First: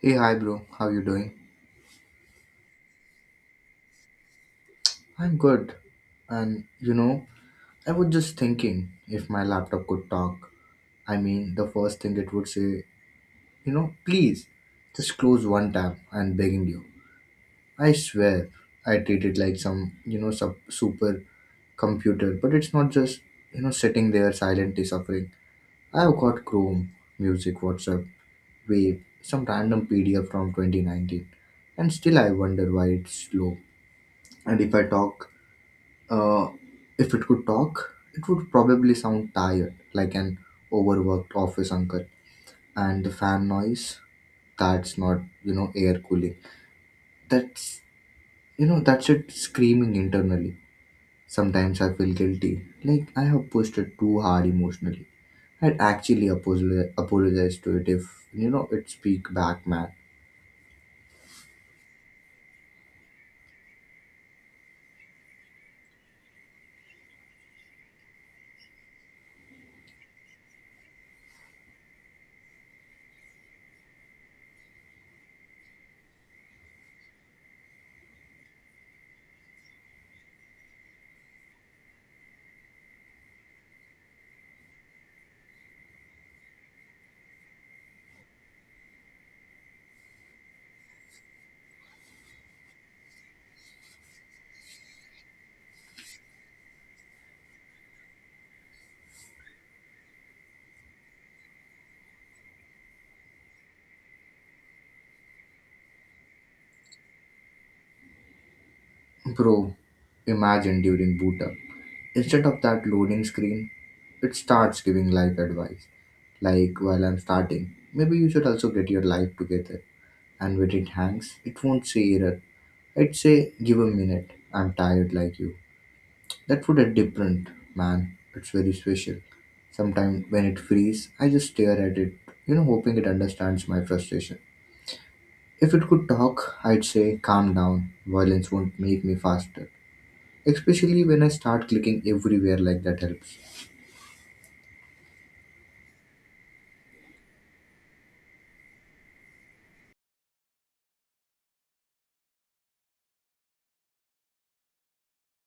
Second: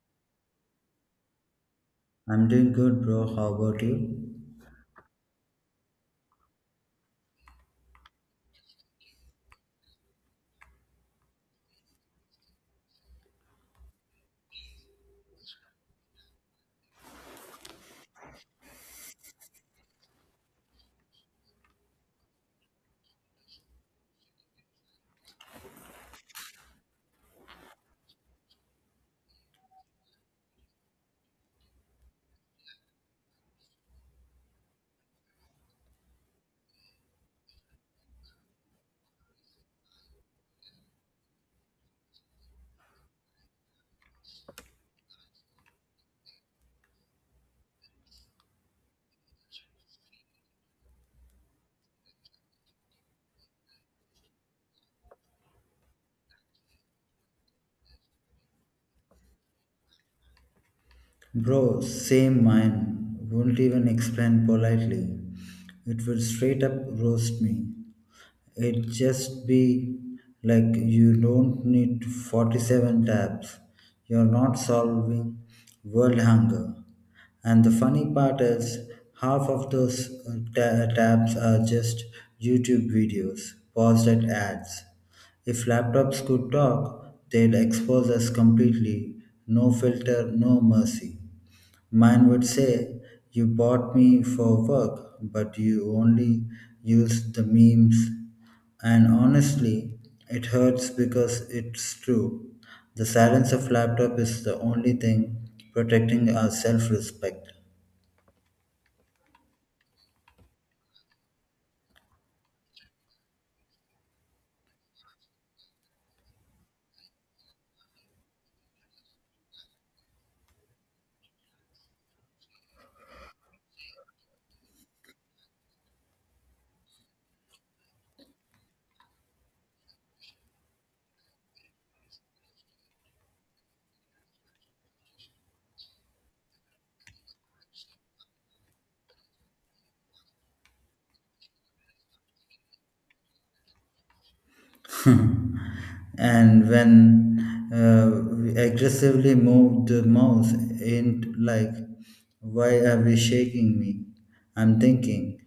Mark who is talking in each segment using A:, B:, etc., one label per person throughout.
A: Hey, hi, bro. How you doing?
B: I'm doing good, bro. How about you?
A: I'm good. And you know, I was just thinking if my laptop could talk. The first thing it would say, please just close one tab and begging you. I swear, I treat it like some, super computer, but it's not just, sitting there silently suffering. I've got Chrome, music, WhatsApp, Wave, some random PDF from 2019, and still I wonder why it's slow. And if I talk Uh, if it could talk, it would probably sound tired, like an overworked office uncle. And the fan noise, that's not, you know, air cooling. That's, that's it screaming internally. Sometimes I feel guilty, like I have pushed it too hard emotionally. I'd apologize to it if, it speak back, man.
B: Bro, same mine. Won't even explain politely. It will straight up roast me. It just be like you don't need 47 tabs. You're not solving world hunger. And the funny part is, half of those tabs are just YouTube videos, paused at ads. If laptops could talk, they'd expose us completely. No filter, no mercy. Mine would say, you bought me for work, but you only use the memes. And honestly, it hurts because it's true. The silence of laptop is the only thing protecting our self respect.
A: Bro, imagine during boot. Instead of that loading screen, it starts giving life advice. Like while I'm starting, maybe you should also get your life together. And when it hangs, it won't say error. It say give a minute. I'm tired like you. That would a different man. It's very special. Sometimes when it frees, I just stare at it, hoping it understands my frustration. If it could talk, I'd say calm down. Violence won't make me faster. Especially when I start clicking everywhere like that helps.
B: And when we aggressively move the mouse in, like, why are we shaking me? I'm thinking,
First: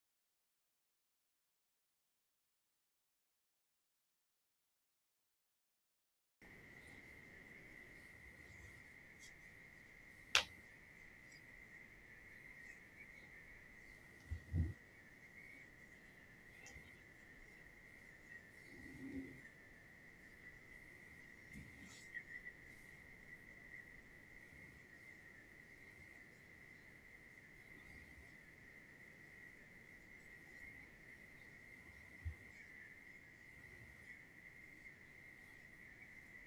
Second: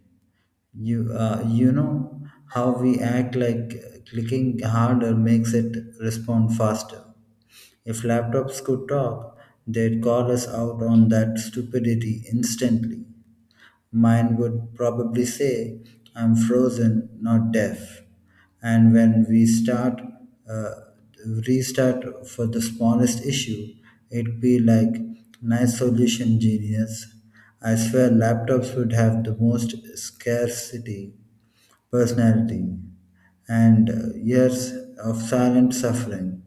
B: you know how we act like clicking harder makes it respond faster. If laptops could talk, they'd call us out on that stupidity instantly. Mine would probably say, I'm frozen, not deaf. And when we start, uh, restart for the smallest issue, it'd be like, nice solution, genius. I swear laptops would have the most scarcity personality. And years of silent suffering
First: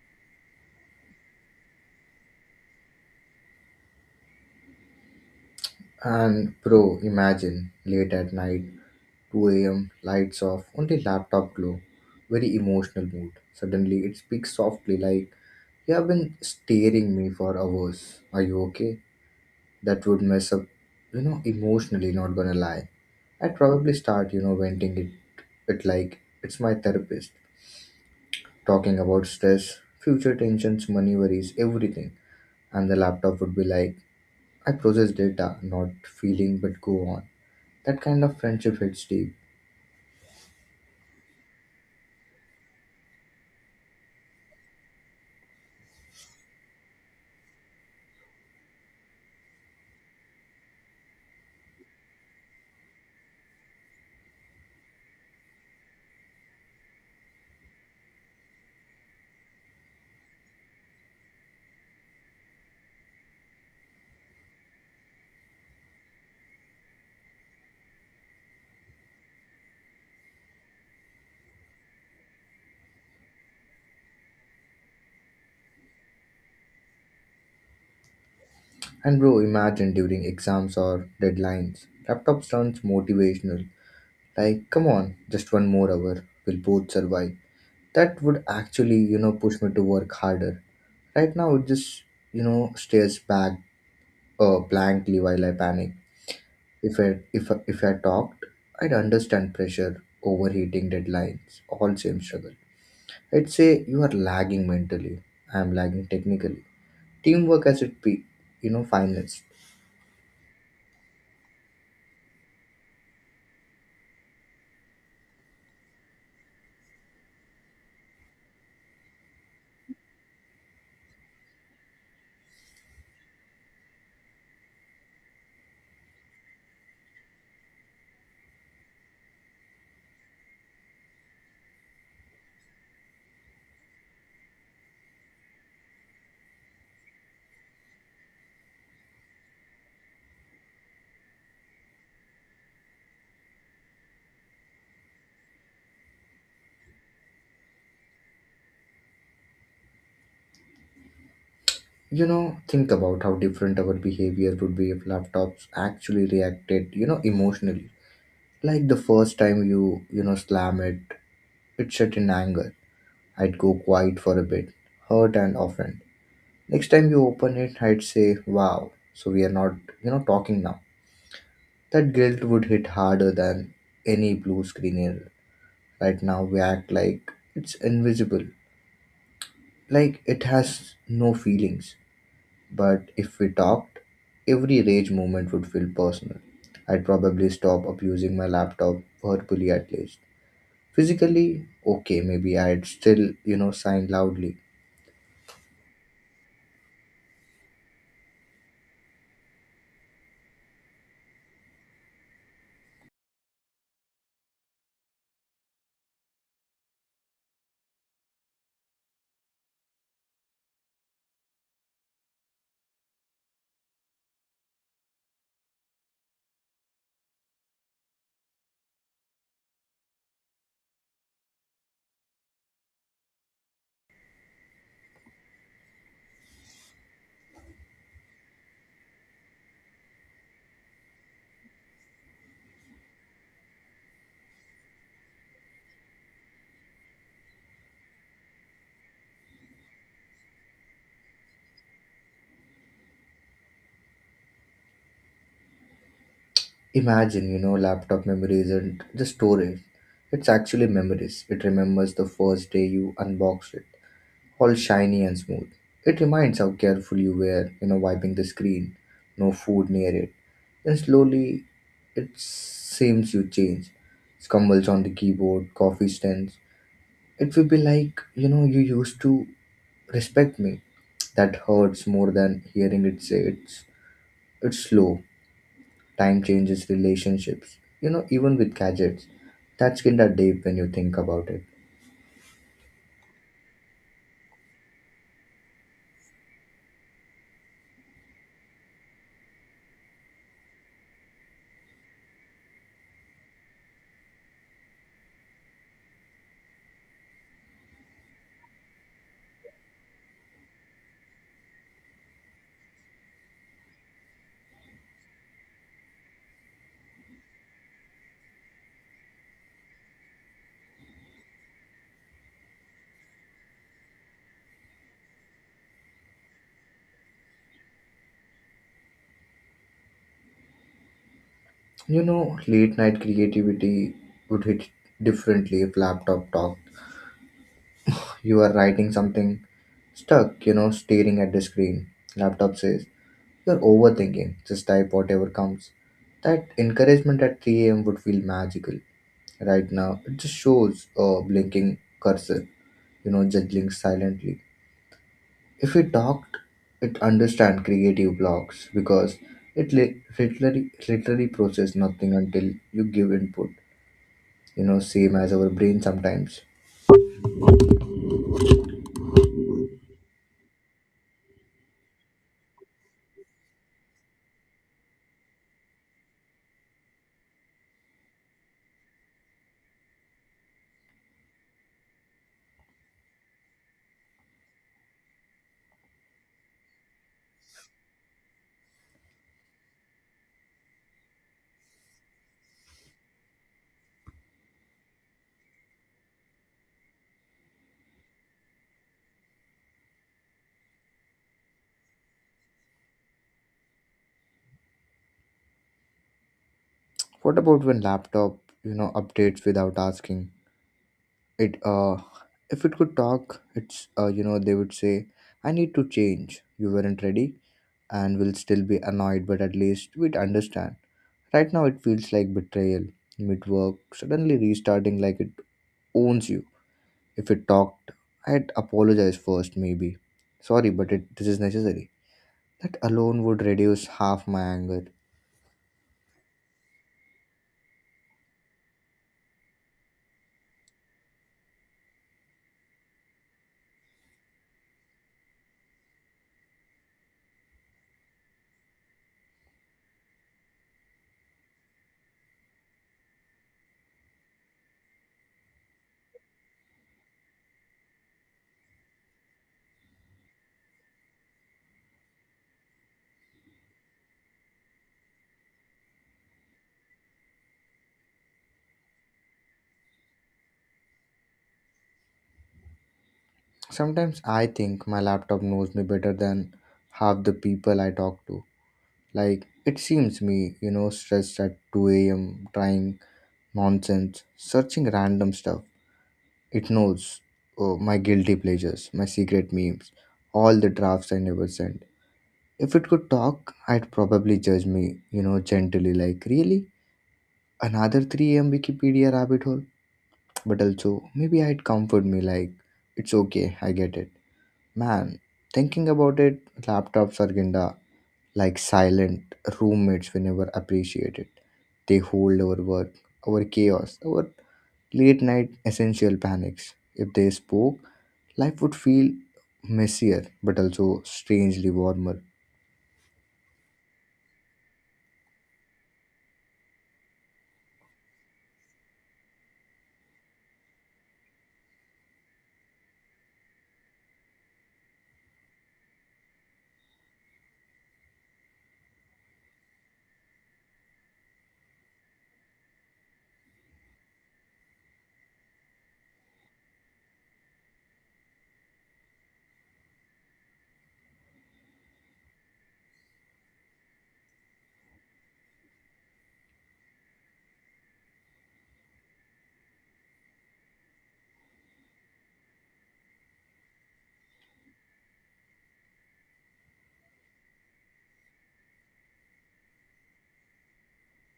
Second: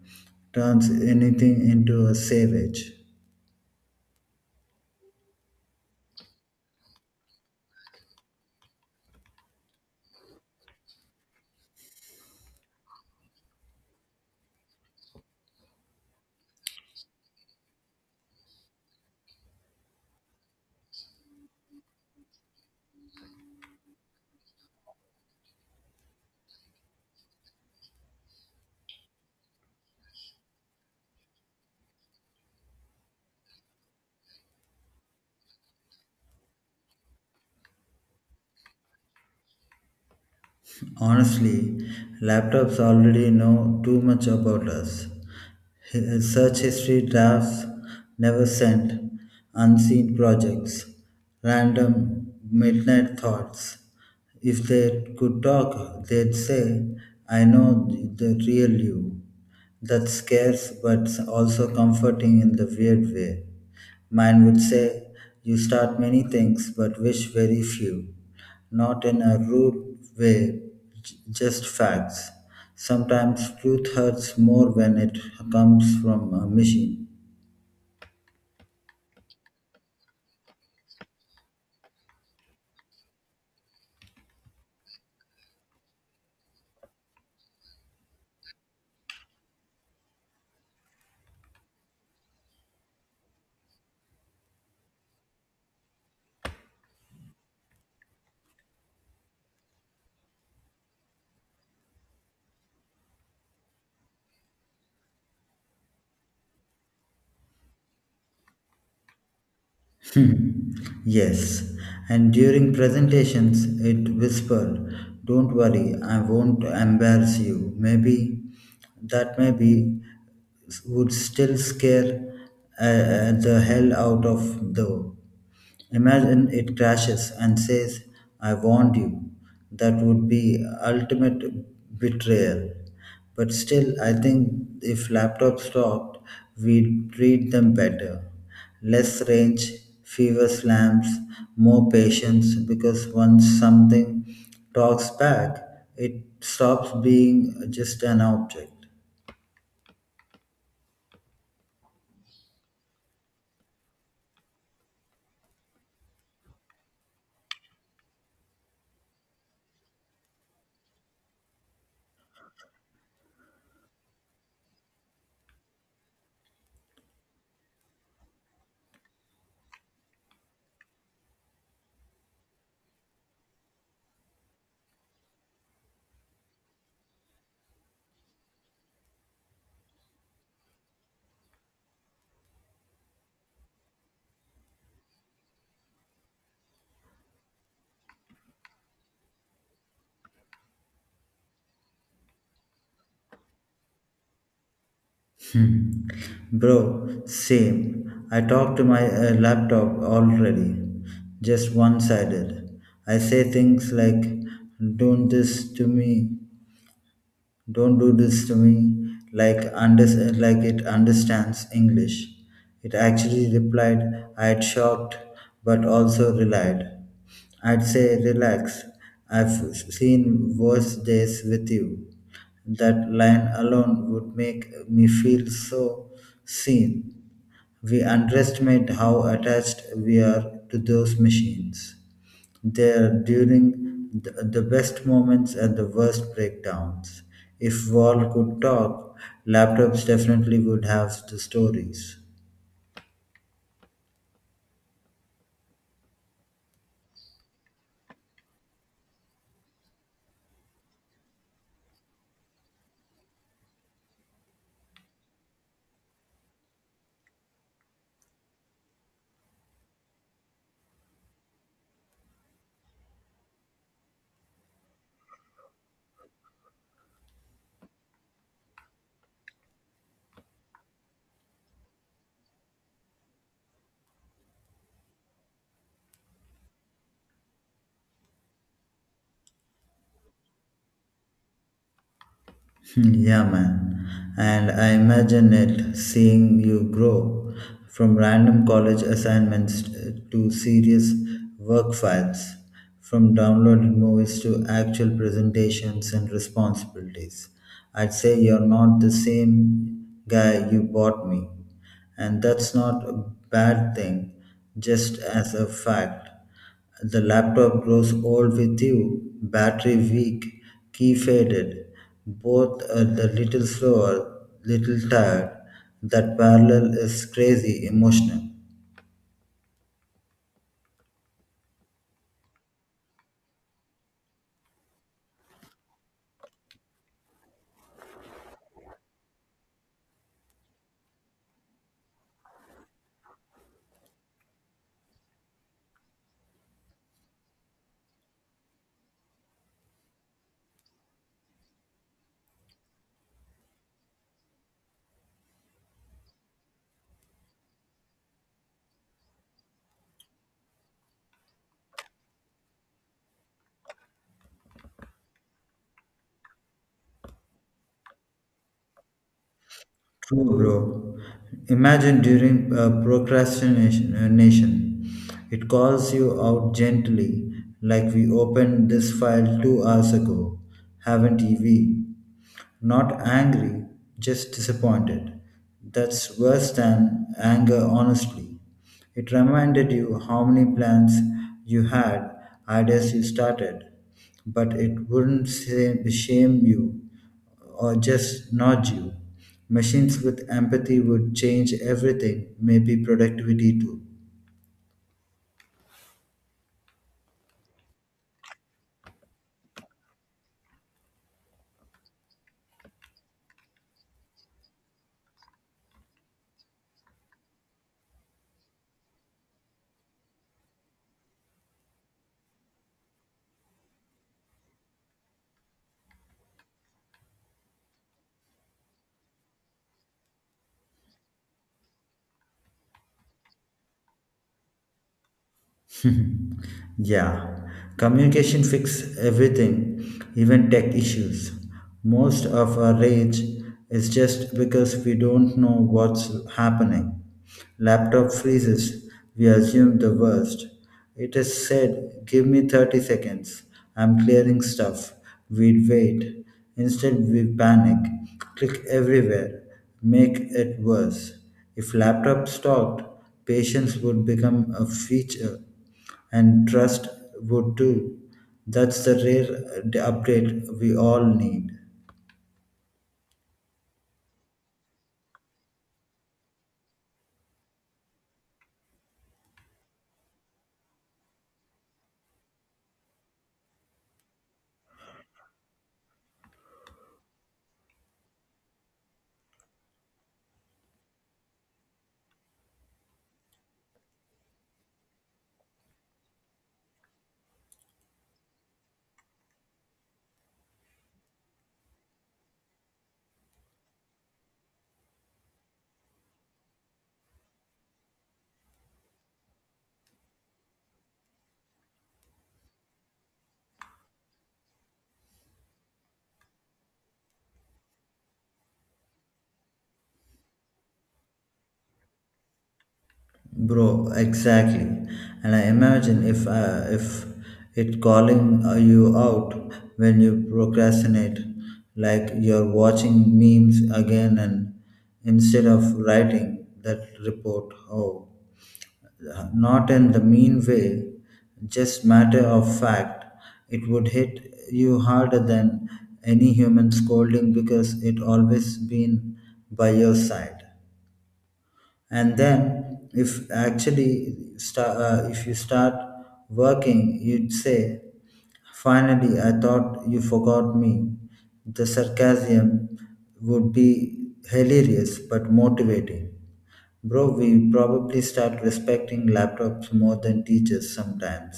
B: turns anything into a savage.
A: And bro, imagine late at night, 2 a.m., lights off, only laptop glow. Very emotional mood. Suddenly it speaks softly like, you have been staring me for hours. Are you okay? That would mess up, emotionally, not gonna lie. I'd probably start, venting it like it's my therapist. Talking about stress, future tensions, money worries, everything. And the laptop would be like, I process data, not feeling, but go on. That kind of friendship hits deep.
B: Honestly, laptops already know too much about us. Search history, drafts never sent, unseen projects, random midnight thoughts. If they could talk, they'd say, I know the real you. That's scarce but also comforting in the weird way. Mine would say, you start many things but wish very few. Not in a rude way, just facts. Sometimes truth hurts more when it comes from a machine.
A: And bro, imagine during exams or deadlines, laptops turns motivational. Like, come on, just one more hour, we'll both survive. That would actually, push me to work harder. Right now, it just, stares back blankly while I panic. If I talked, I'd understand pressure, overheating, deadlines, all same struggle. I'd say you are lagging mentally. I'm lagging technically. Teamwork as it be, finest.
B: Hmm, yes, and during presentations, it whispered, don't worry, I won't embarrass you. Maybe that maybe would still scare the hell out of though. Imagine it crashes and says, I warned you. That would be ultimate betrayal. But still, I think if laptops stopped, we'd treat them better. Less range, fewer slams, more patience, because once something talks back, it stops being just an object.
A: Think about how different our behavior would be if laptops actually reacted, emotionally. Like the first time you, slam it, it shut in anger. I'd go quiet for a bit, hurt and offended. Next time you open it, I'd say, wow, so we are not, talking now. That guilt would hit harder than any blue screen error. Right now, we act like it's invisible, like it has no feelings. But if we talked, every rage moment would feel personal. I'd probably stop abusing my laptop verbally at least. Physically, okay, maybe I'd still, sign loudly.
B: Bro, same. I talk to my laptop already, just one sided. I say things like, don't this to me, don't do this to me, like, like it understands English. It actually replied, I had shocked but also relied. I'd say, relax, I've seen worse days with you. That line alone would make me feel so seen. We underestimate how attached we are to those machines. They are during the best moments and the worst breakdowns. If Wall could talk, laptops definitely would have the stories.
A: Imagine, laptop memory isn't just storage. It's actually memories. It remembers the first day you unboxed it all shiny and smooth. It reminds how careful you were, wiping the screen, no food near it. Then slowly it seems you change. Scumbles on the keyboard, coffee stands. It will be like, you used to respect me. That hurts more than hearing it say it's slow. Time changes relationships, you know, even with gadgets. That's kinda deep when you think about it.
B: Yeah, man. And I imagine it seeing you grow from random college assignments to serious work files, from downloaded movies to actual presentations and responsibilities. I'd say you're not the same guy you bought me. And that's not a bad thing, just as a fact. The laptop grows old with you, battery weak, key faded, both are the little slower, little tired. That parallel is crazy, emotional.
A: Late night creativity would hit differently if laptop talked. You are writing something stuck, staring at the screen. Laptop says, you're overthinking, just type whatever comes. That encouragement at 3 a.m. would feel magical. Right now, it just shows a blinking cursor, juggling silently. If it talked, it understand creative blocks because it literally process nothing until you give input, same as our brain sometimes.
B: True, bro. Imagine during procrastination, it calls you out gently, like we opened this file 2 hours ago, haven't we? Not angry, just disappointed. That's worse than anger, honestly. It reminded you how many plans you had, ideas you started, but it wouldn't shame you or just nudge you. Machines with empathy would change everything, maybe productivity too.
A: What about when laptop, updates without asking it? If it could talk, it's you know they would say I need to change you weren't ready, and will still be annoyed but at least we'd understand. Right now it feels like betrayal, mid work suddenly restarting like it owns you. If it talked, I'd apologize first. Maybe sorry, but it this is necessary. That alone would reduce half my anger.
B: Yeah, communication fix everything, even tech issues. Most of our rage is just because we don't know what's happening. Laptop freezes, we assume the worst. It is said, give me 30 seconds, I'm clearing stuff. We'd wait. Instead, we panic, click everywhere, make it worse. If laptop stopped, patience would become a feature and trust would too. That's the rare update we all need.
A: Sometimes I think my laptop knows me better than half the people I talk to. Like, it seems me, stressed at 2 a.m., trying nonsense, searching random stuff. It knows oh, my guilty pleasures, my secret memes, all the drafts I never sent. If it could talk, I'd probably judge me, gently, like, really? Another 3 a.m. Wikipedia rabbit hole? But also, maybe I'd comfort me, like, it's okay, I get it. Man, thinking about it, laptops are kinda like silent roommates we never appreciate it. They hold our work, our chaos, our late night essential panics. If they spoke, life would feel messier but also strangely warmer.
B: Bro, exactly, and I imagine if it calling, you out when you procrastinate, like you're watching memes again and instead of writing that report. Oh, not in the mean way, just matter of fact, it would hit you harder than any human scolding because it always been by your side. And then if you start working, you'd say, finally, I thought you forgot me. The sarcasm would be hilarious but motivating. Bro, we probably start respecting laptops more than teachers sometimes.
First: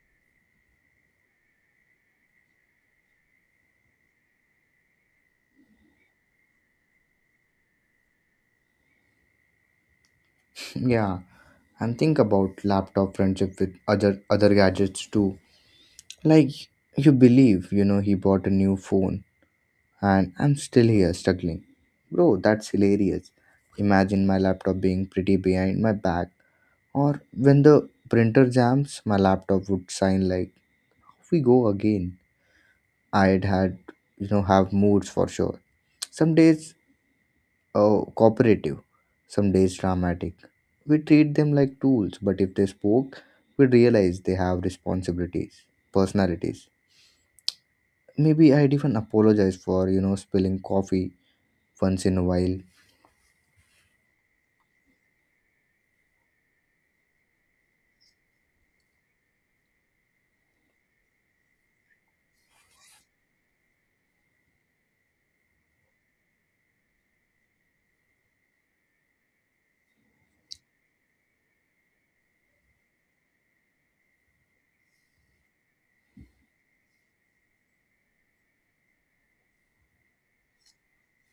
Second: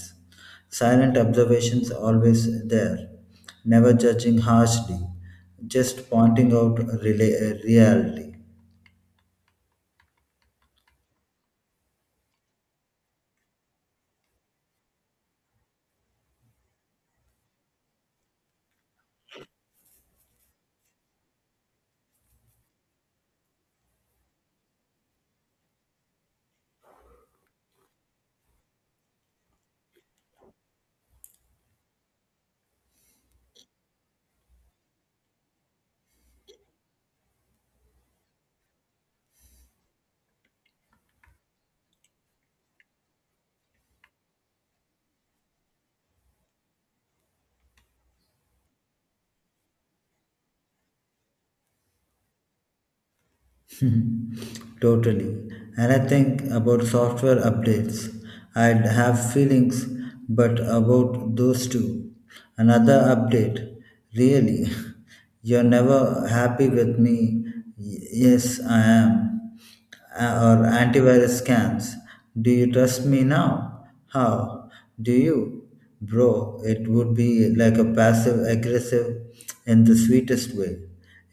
B: Silent observations, always there, never judging harshly, just pointing out reality.
A: Yeah, and think about laptop friendship with other gadgets too. Like you believe, he bought a new phone and I'm still here struggling. Bro, that's hilarious. Imagine my laptop being pretty behind my back, or when the printer jams, my laptop would sign like, "We go again." I'd had, have moods for sure. Some days, cooperative, some days dramatic. We treat them like tools, but if they spoke, we'd realize they have responsibilities, personalities. Maybe I'd even apologize for, spilling coffee once in a while.
B: Totally. And I think about software updates. I'd have feelings, but about those two. Another update. Really? You're never happy with me. Yes, I am, or antivirus scams. Do you trust me now? How? Do you? Bro, it would be like a passive aggressive in the sweetest way.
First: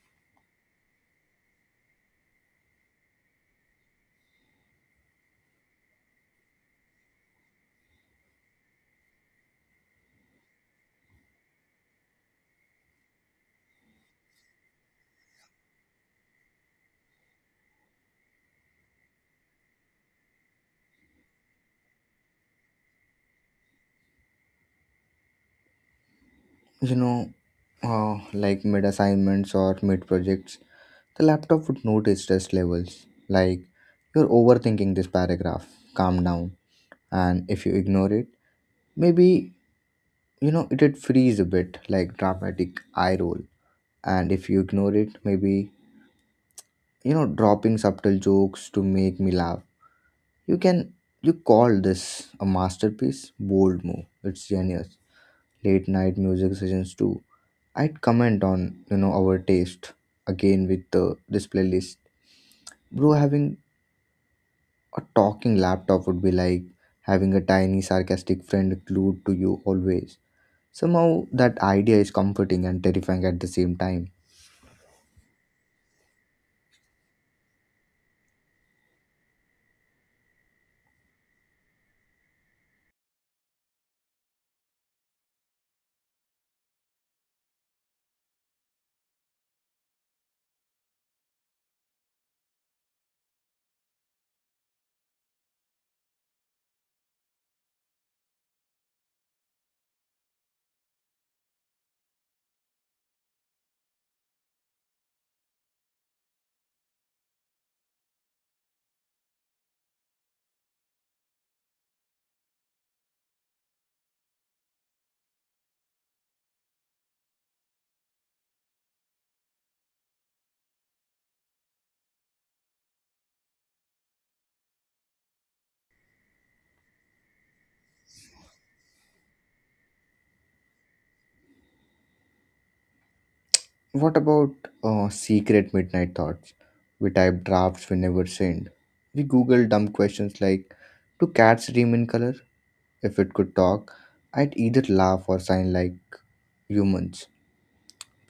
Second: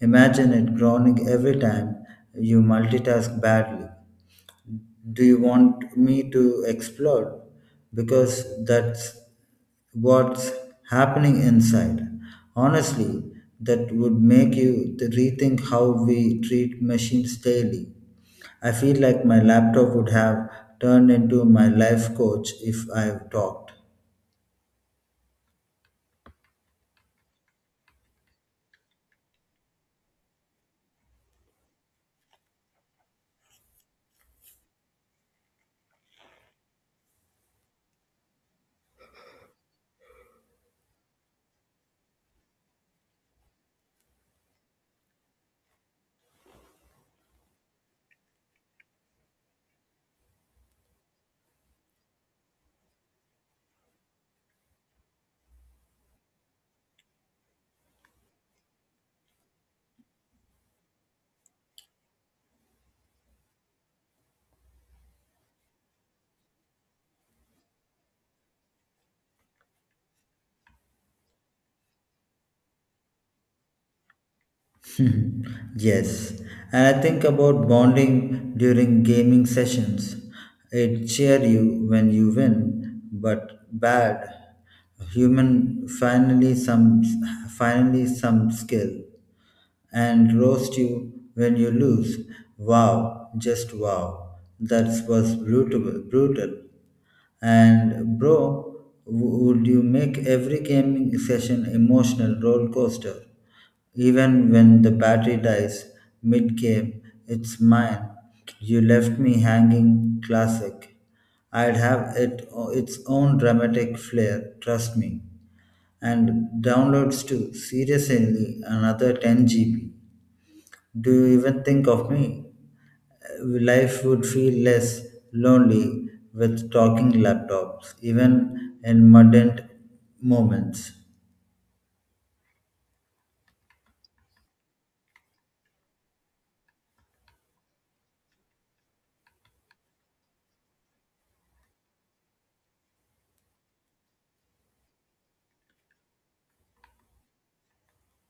B: Imagine it groaning every time you multitask badly. Do you want me to explode? Because that's what's happening inside. Honestly, that would make you rethink how we treat machines daily. I feel like my laptop would have turned into my life coach if I've talked.
A: you know, like mid assignments or mid projects, the laptop would notice stress levels. Like, you're overthinking this paragraph, calm down. And if you ignore it, maybe, it'd freeze a bit, like dramatic eye roll. And if you ignore it, maybe, dropping subtle jokes to make me laugh. You can, you call this a masterpiece? Bold move. It's genius. Late night music sessions too, I'd comment on, our taste, again with the display list. Bro, having a talking laptop would be like having a tiny sarcastic friend glued to you always. Somehow that idea is comforting and terrifying at the same time.
B: Hmm, yes, and I think about bonding during gaming sessions. It cheer you when you win, but bad. Human finally some skill. And roast you when you lose. Wow, just wow. That was brutal. And bro, would you make every gaming session emotional roller coaster? Even when the battery dies mid game, it's mine. You left me hanging. Classic. I'd have it its own dramatic flair. Trust me. And downloads too. Seriously, another 10 GB. Do you even think of me? Uh, Life would feel less lonely with talking laptops, even in mundane moments.
A: What about secret midnight thoughts? We type drafts we never send. We Google dumb questions like do cats dream in color? If it could talk, I'd either laugh or sign like humans.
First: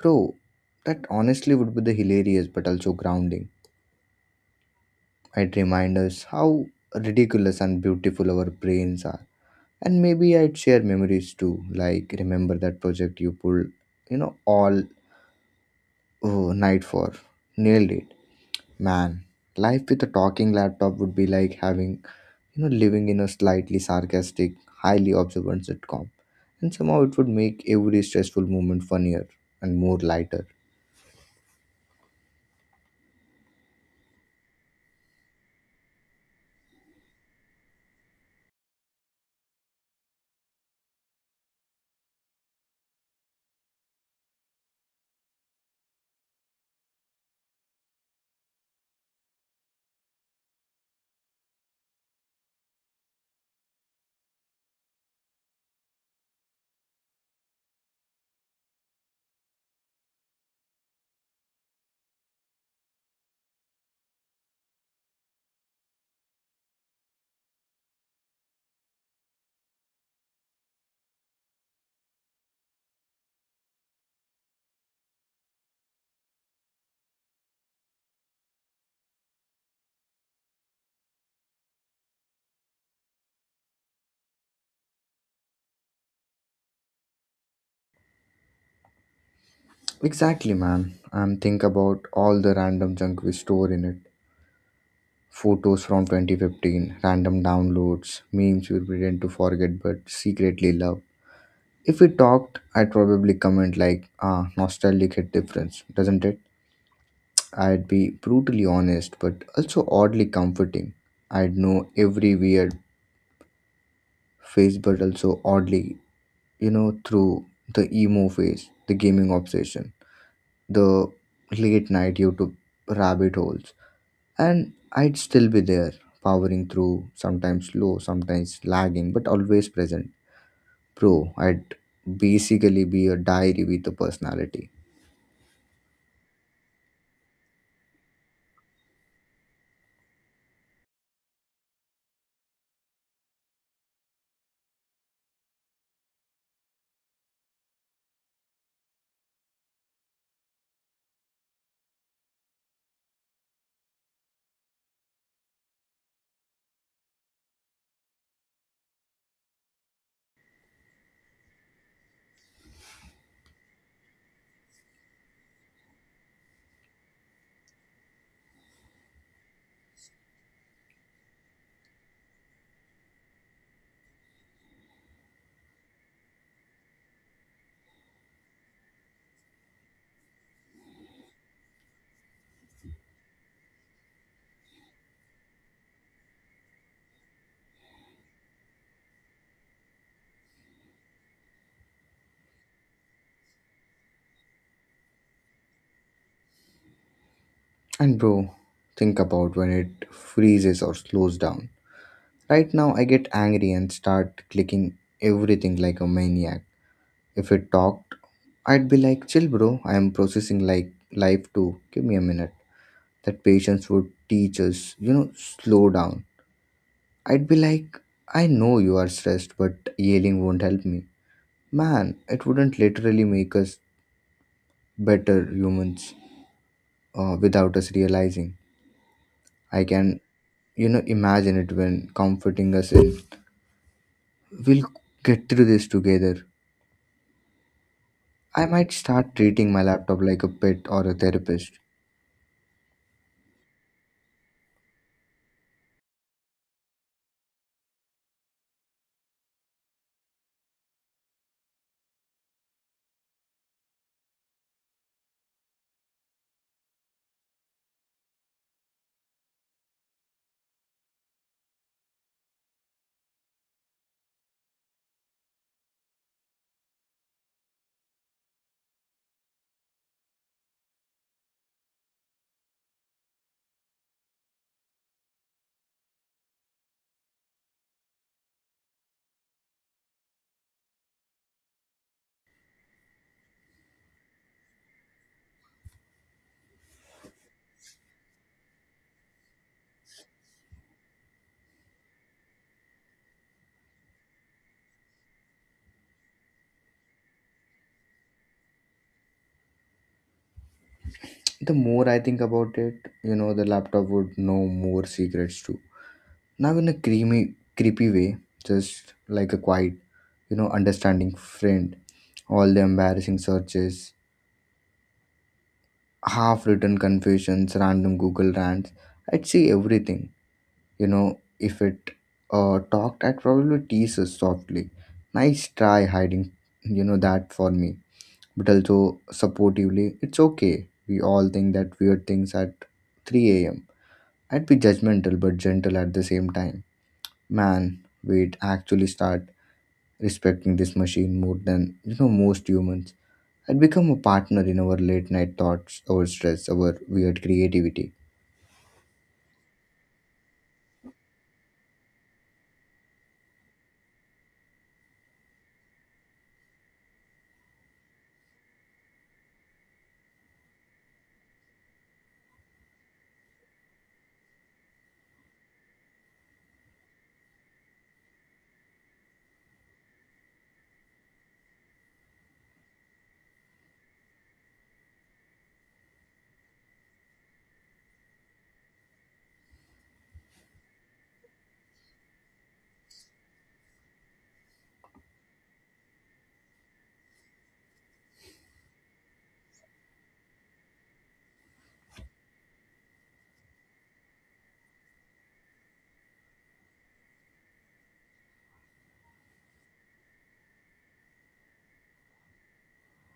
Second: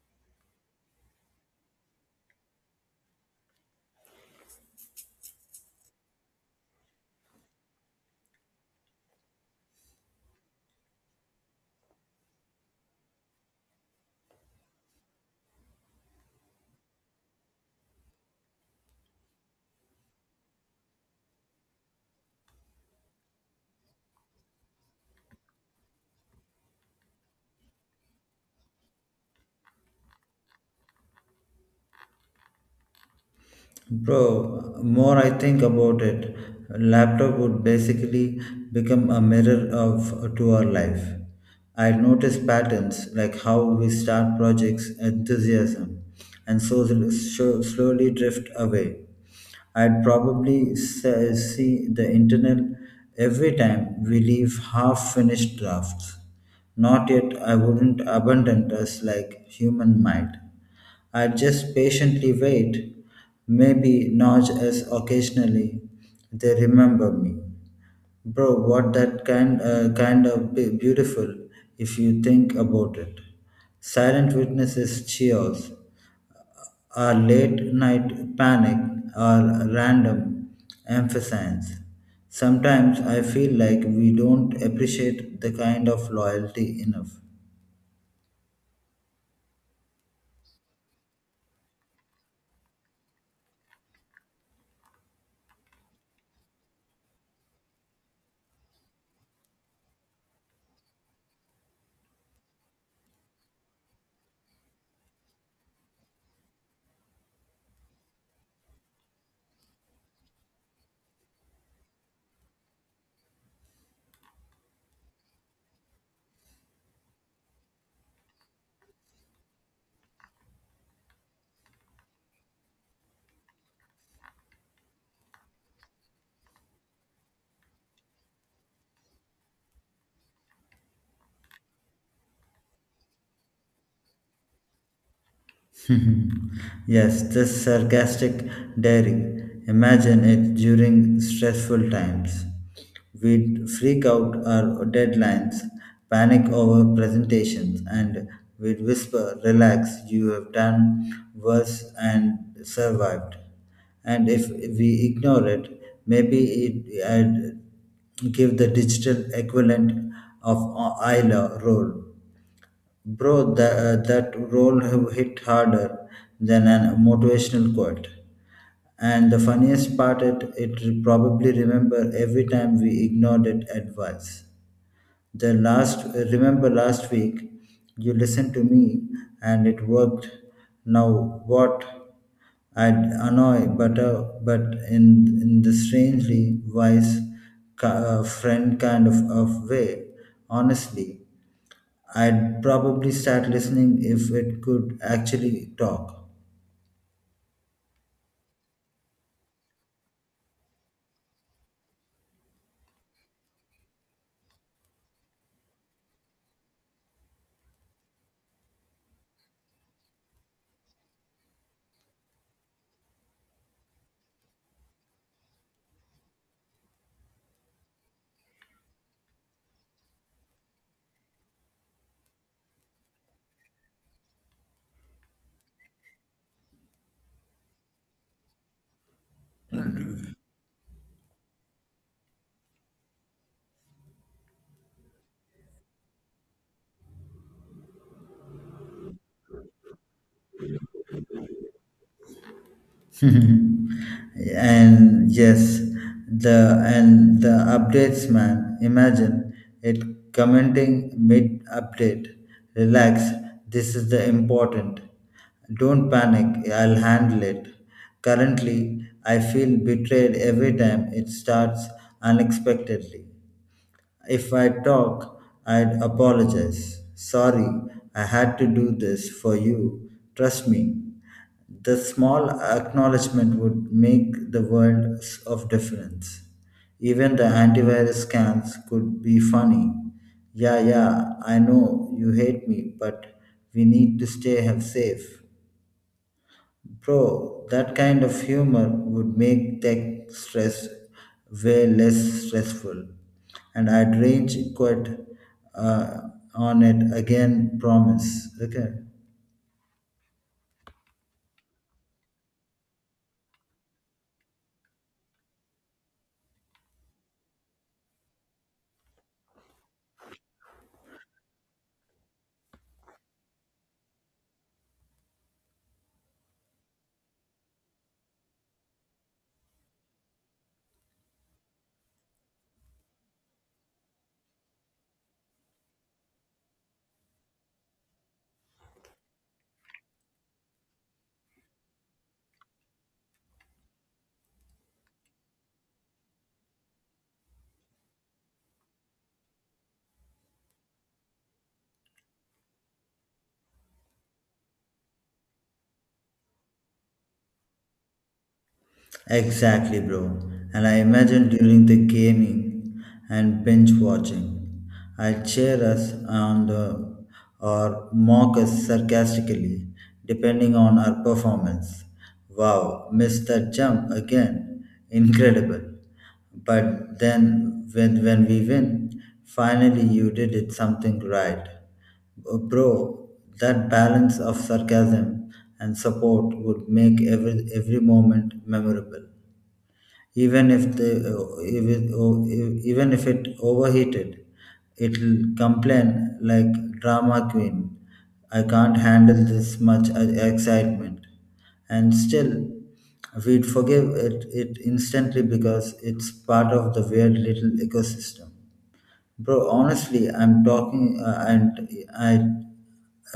A: Bro, that honestly would be the hilarious but also grounding. I'd remind us how ridiculous and beautiful our brains are. And maybe I'd share memories too, like remember that project you pulled, all oh, night for. Nailed it. Man, life with a talking laptop would be like having, living in a slightly sarcastic, highly observant sitcom. And somehow it would make every stressful moment funnier and more lighter.
B: Bro, more I think about it, laptop would basically become a mirror of to our life. I notice patterns like how we start projects, enthusiasm, and slowly drift away. I'd probably see the internal every time we leave half finished drafts. Not yet, I wouldn't abandon us like human might. I just patiently wait, maybe nudge as occasionally they remember me. Bro, what that kind, kind of beautiful if you think about it. Silent witnesses cheers, our late night panic, our random emphasize. Sometimes I feel like we don't appreciate the kind of loyalty enough.
A: Exactly, man. And think about all the random junk we store in it. Photos from 2015, random downloads, memes we pretend to forget but secretly love. If we talked, I'd probably comment like, ah, nostalgic hit difference, doesn't it? I'd be brutally honest but also oddly comforting. I'd know every weird phase but also oddly, through the emo phase, the gaming obsession, the late night YouTube rabbit holes, and I'd still be there, powering through, sometimes slow, sometimes lagging, but always present. Bro, I'd basically be a diary with a personality.
B: Yes, this sarcastic daring. Imagine it during stressful times. We'd freak out our deadlines, panic over presentations, and we'd whisper, relax, you have done worse and survived. And if we ignore it, maybe I'd give the digital equivalent of Isla role. Bro, that role have hit harder than a motivational quote. And the funniest part, it probably remember every time we ignored it advice. The last, remember last week, you listened to me and it worked. Now what? I'd annoy, but in the strangely wise friend kind of way, honestly. I'd probably start listening if it could actually talk.
A: And bro, think about when it freezes or slows down. Right now, I get angry and start clicking everything like a maniac. If it talked, I'd be like, chill, bro, I am processing like life too. Give me a minute. That patience would teach us, slow down. I'd be like, I know you are stressed, but yelling won't help me. Man, it wouldn't literally make us better humans without us realizing. I can, imagine it when comforting us in, we'll get through this together. I might start treating my laptop like a pet or a therapist.
B: And yes, the and the updates, man. Imagine it commenting mid update. Relax. This is the important. Don't panic. I'll handle it. Currently, I feel betrayed every time it starts unexpectedly. If I talk, I'd apologize. Sorry, I had to do this for you. Trust me. The small acknowledgement would make the world of difference. Even the antivirus scans could be funny. Yeah, yeah, I know you hate me, but we need to stay safe. Bro, that kind of humor would make tech stress way less stressful. And I'd range quit uh, on it again, promise. Okay.
A: The more I think about it, the laptop would know more secrets too. Now, in a creepy way, just like a quiet, understanding friend, all the embarrassing searches, half written confusions, random Google rants. I'd see everything. If it talked, I'd probably tease us softly. Nice try hiding, that for me. But also supportively, it's okay. We all think that weird things at 3 a.m. I'd be judgmental but gentle at the same time. Man, we'd actually start respecting this machine more than, most humans. I'd become a partner in our late night thoughts, our stress, our weird creativity.
B: Exactly, bro. And I imagine during the gaming and binge watching, I'd cheer us on the, or mock us sarcastically, depending on our performance. Wow, missed that jump again. Incredible. But then, when we win, finally you did it something right. Bro, that balance of sarcasm and support would make every moment memorable. Even if the even if it overheated, it'll complain like drama queen. I can't handle this much excitement, and still we'd forgive it instantly because it's part of the weird little ecosystem. Bro, honestly, I'm talking and I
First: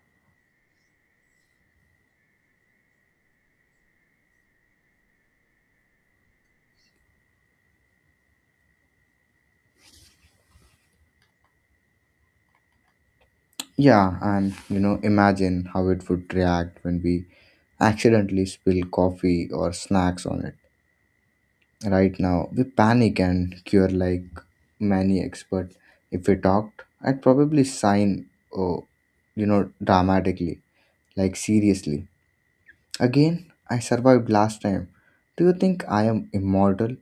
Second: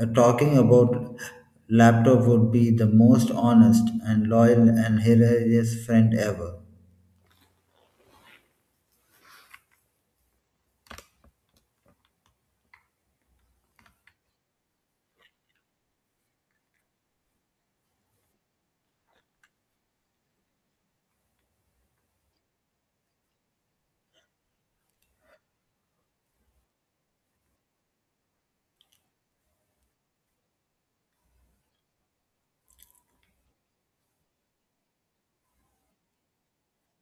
B: talking about laptop would be the most honest and loyal and hilarious friend ever.
A: Yeah, and imagine how it would react when we accidentally spill coffee or snacks on it. Right now, we panic and cure like maniacs, but if we talked, I'd probably sign, oh, dramatically, like seriously. Again, I survived last time. Do you think I am immortal?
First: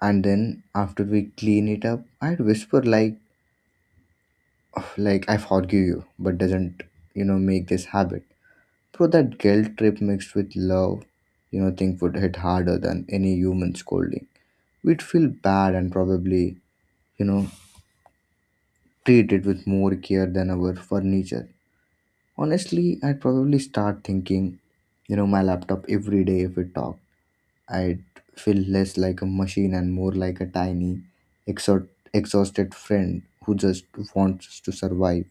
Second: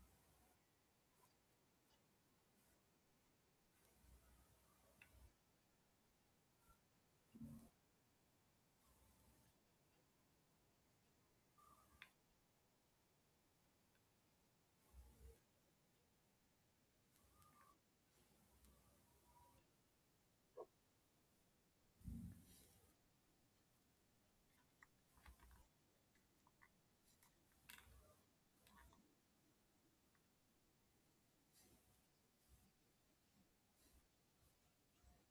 A: And then after we clean it up, I'd whisper like I forgive you, but doesn't, make this habit. Bro, that guilt trip mixed with love, think would hit harder than any human scolding. We'd feel bad and probably, you know, treat it with more care than our furniture. Honestly, I'd probably start thinking, my laptop every day if it talked. I'd feel less like a machine and more like a tiny, exhaust- exhausted friend who just wants to survive.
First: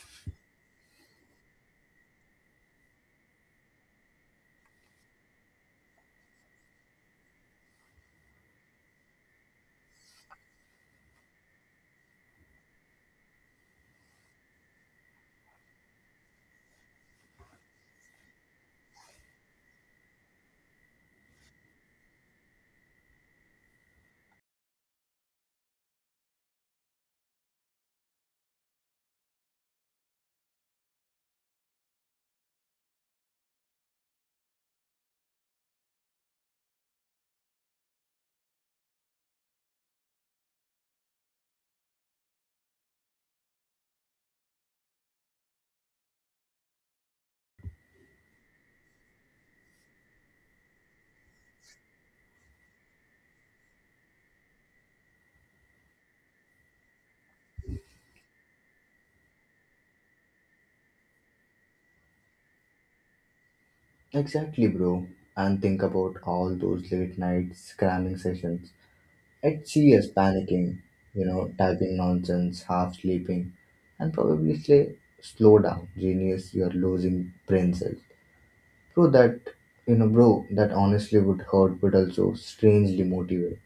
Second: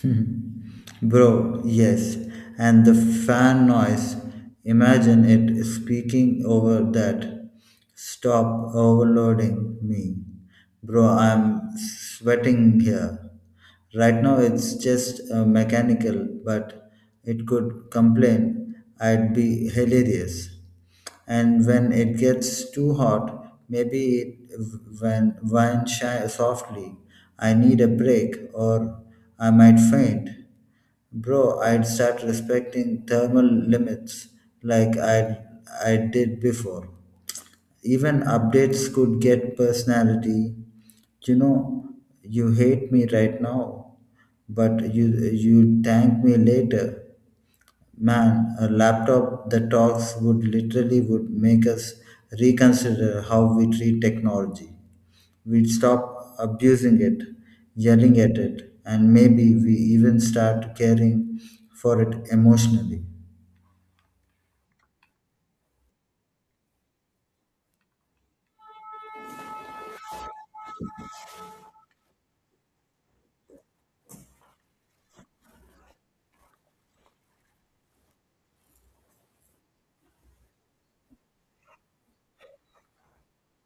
B: Bro, yes. And the fan noise. Imagine it speaking over that. Stop overloading me. Bro, I'm sweating here. Right now it's just mechanical, but it could complain. I'd be hilarious, and when it gets too hot, maybe it when wine shy softly. I need a break, or I might faint. Bro, I'd start respecting thermal limits like I did before. Even updates could get personality. You know, you hate me right now, but you thank me later. Man, a laptop that talks would literally would make us reconsider how we treat technology. We'd stop abusing it, yelling at it, and maybe we even start caring for it emotionally.
A: Exactly, bro. And think about all those late night cramming sessions. At CS panicking, typing nonsense, half sleeping, and probably say, slow down, genius, you're losing brain cells. Bro, that honestly would hurt but also strangely motivate.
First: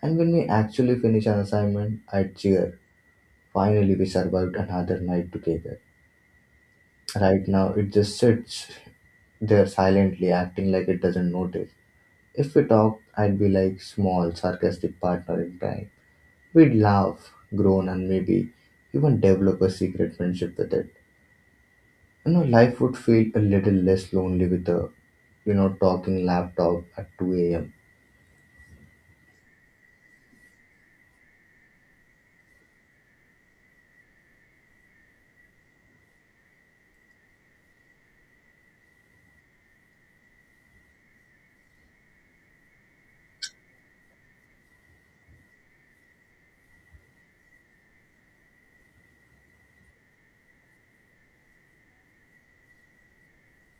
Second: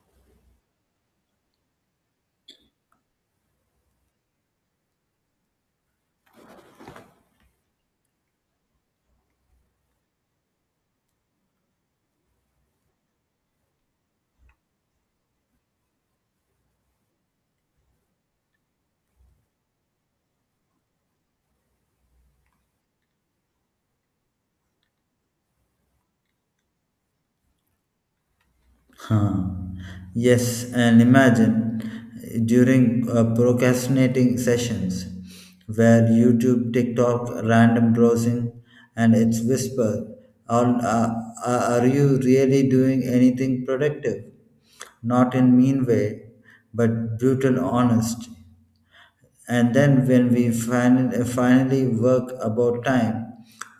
A: And when we actually finish an assignment, I cheer. Finally, we survived another night together. Right now, it just sits there silently, acting like it doesn't notice. If we talked, I'd be like small, sarcastic partner in crime. We'd laugh, groan, and maybe even develop a secret friendship with it. You know, life would feel a little less lonely with a, talking laptop at 2 a.m.
B: Huh. Yes, and imagine during procrastinating sessions where YouTube, TikTok, random browsing, and its whisper, are, uh, are you really doing anything productive? Not in mean way, but brutal honest. And then when we finally work about time,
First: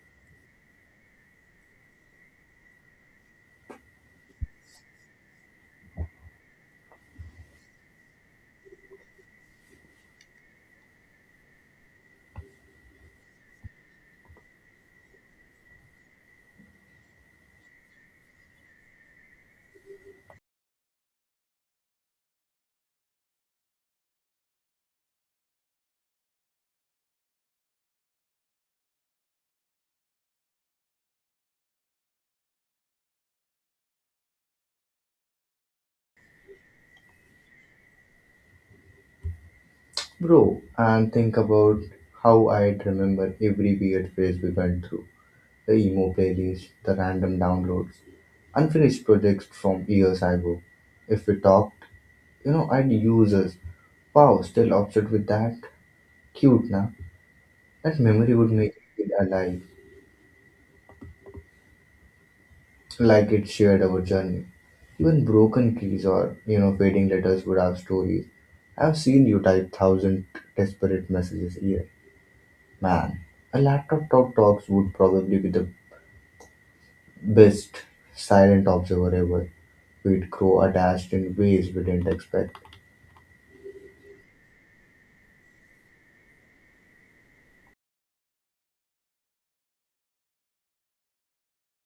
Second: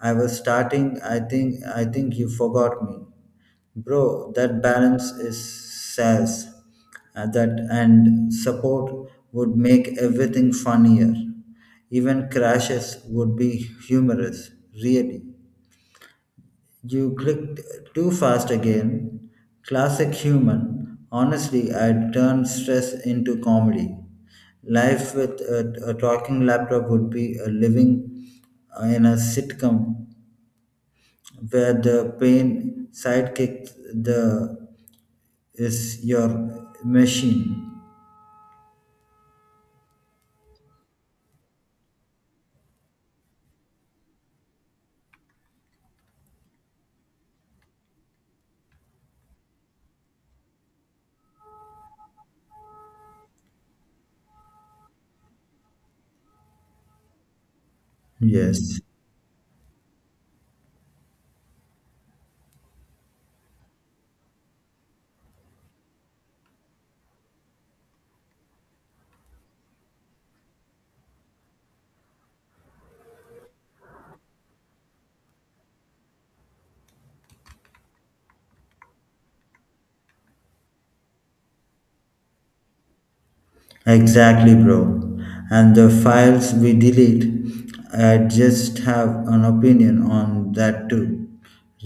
B: I was starting. I think you forgot me. Bro, that balance is sass. That and support would make everything funnier. Even crashes would be humorous, really. You clicked too fast again. Classic human. Honestly, I'd turn stress into comedy. Life with a talking laptop would be a living in a sitcom where the pain sidekicked the is your machine.
A: Bro, and think about how I'd remember every weird phase we went through. The emo playlist, the random downloads, unfinished projects from years ago. If we talked, I'd use us. Wow, still upset with that? Cute, na? That memory would make
B: Yes,
A: it feel alive, like it shared our journey. Even broken keys or, fading letters would have stories. I've seen you type thousand desperate messages a year. Man, a laptop talk talks would probably be the best silent observer ever. We'd grow attached in ways we didn't expect.
B: exactly, bro. And the files we delete, I just have an opinion on that too.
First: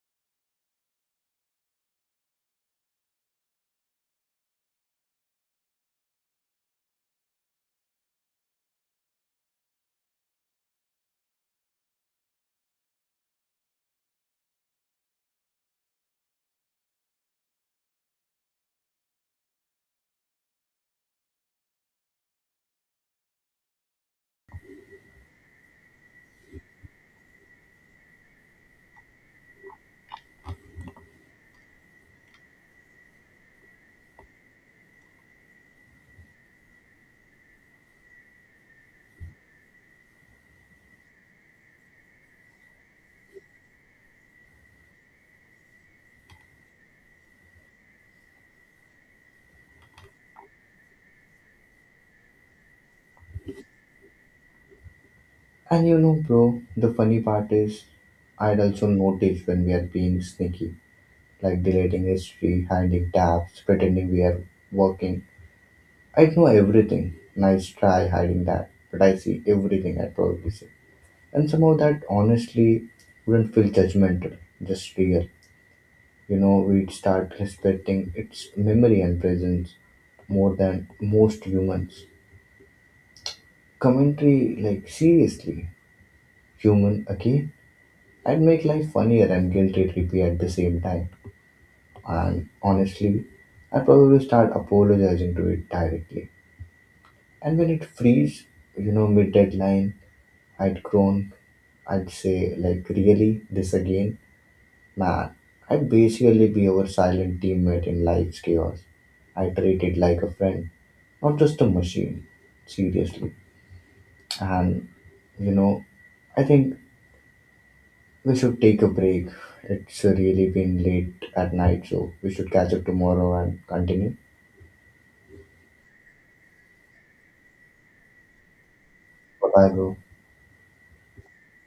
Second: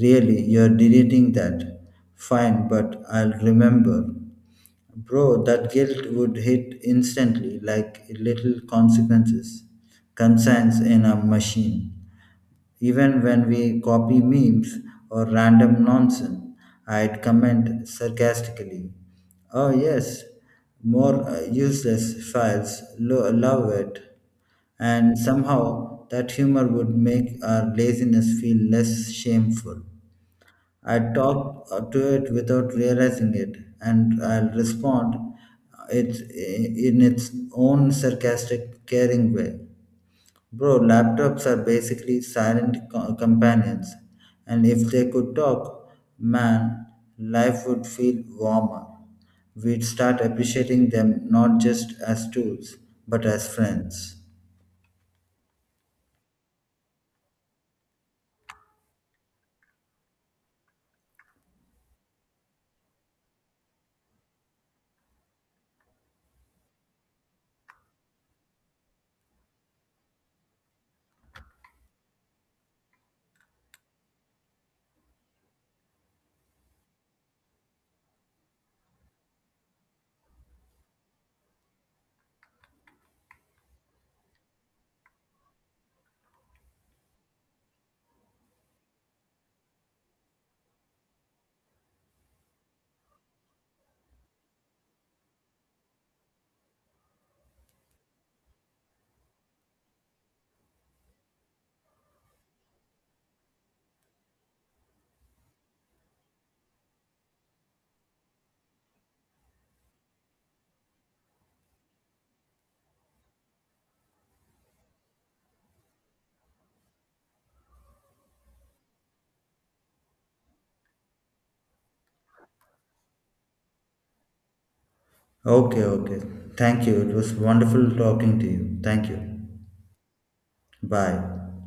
B: Really, you're deleting that. Fine, but I'll remember. Bro, that guilt would hit instantly like little consequences, concerns in a machine. Even when we copy memes or random nonsense, I'd comment sarcastically, oh, yes, more useless files, love it. And somehow that humor would make our laziness feel less shameful. I talk to it without realizing it, and I'll respond it in its own sarcastic, caring way. Bro, laptops are basically silent companions, and if they could talk, man, life would feel warmer. We'd start appreciating them not just as tools, but as friends.
A: And you know, bro, the funny part is, I'd also notice when we are being sneaky, like deleting history, hiding tabs, pretending we are working. I know everything. Nice try hiding that, but I see everything I probably see. And somehow that honestly wouldn't feel judgmental, just real. You know, we'd start respecting its memory and presence more than most humans. Commentary, like seriously, human again? I'd make life funnier and guilt trippy at the same time. And honestly, I probably start apologizing to it directly. And when it frees, mid deadline, I'd groan. I'd say, like, really? This again? Man, I'd basically be our silent teammate in life's chaos. I treat it like a friend, not just a machine. Seriously. And, you know, I think we should take a break. It's really been late at night, so we should catch up tomorrow and continue.
B: Okay, okay. Thank you. It was wonderful talking to you. Thank you.
A: Bye bye, bro.
B: Bye.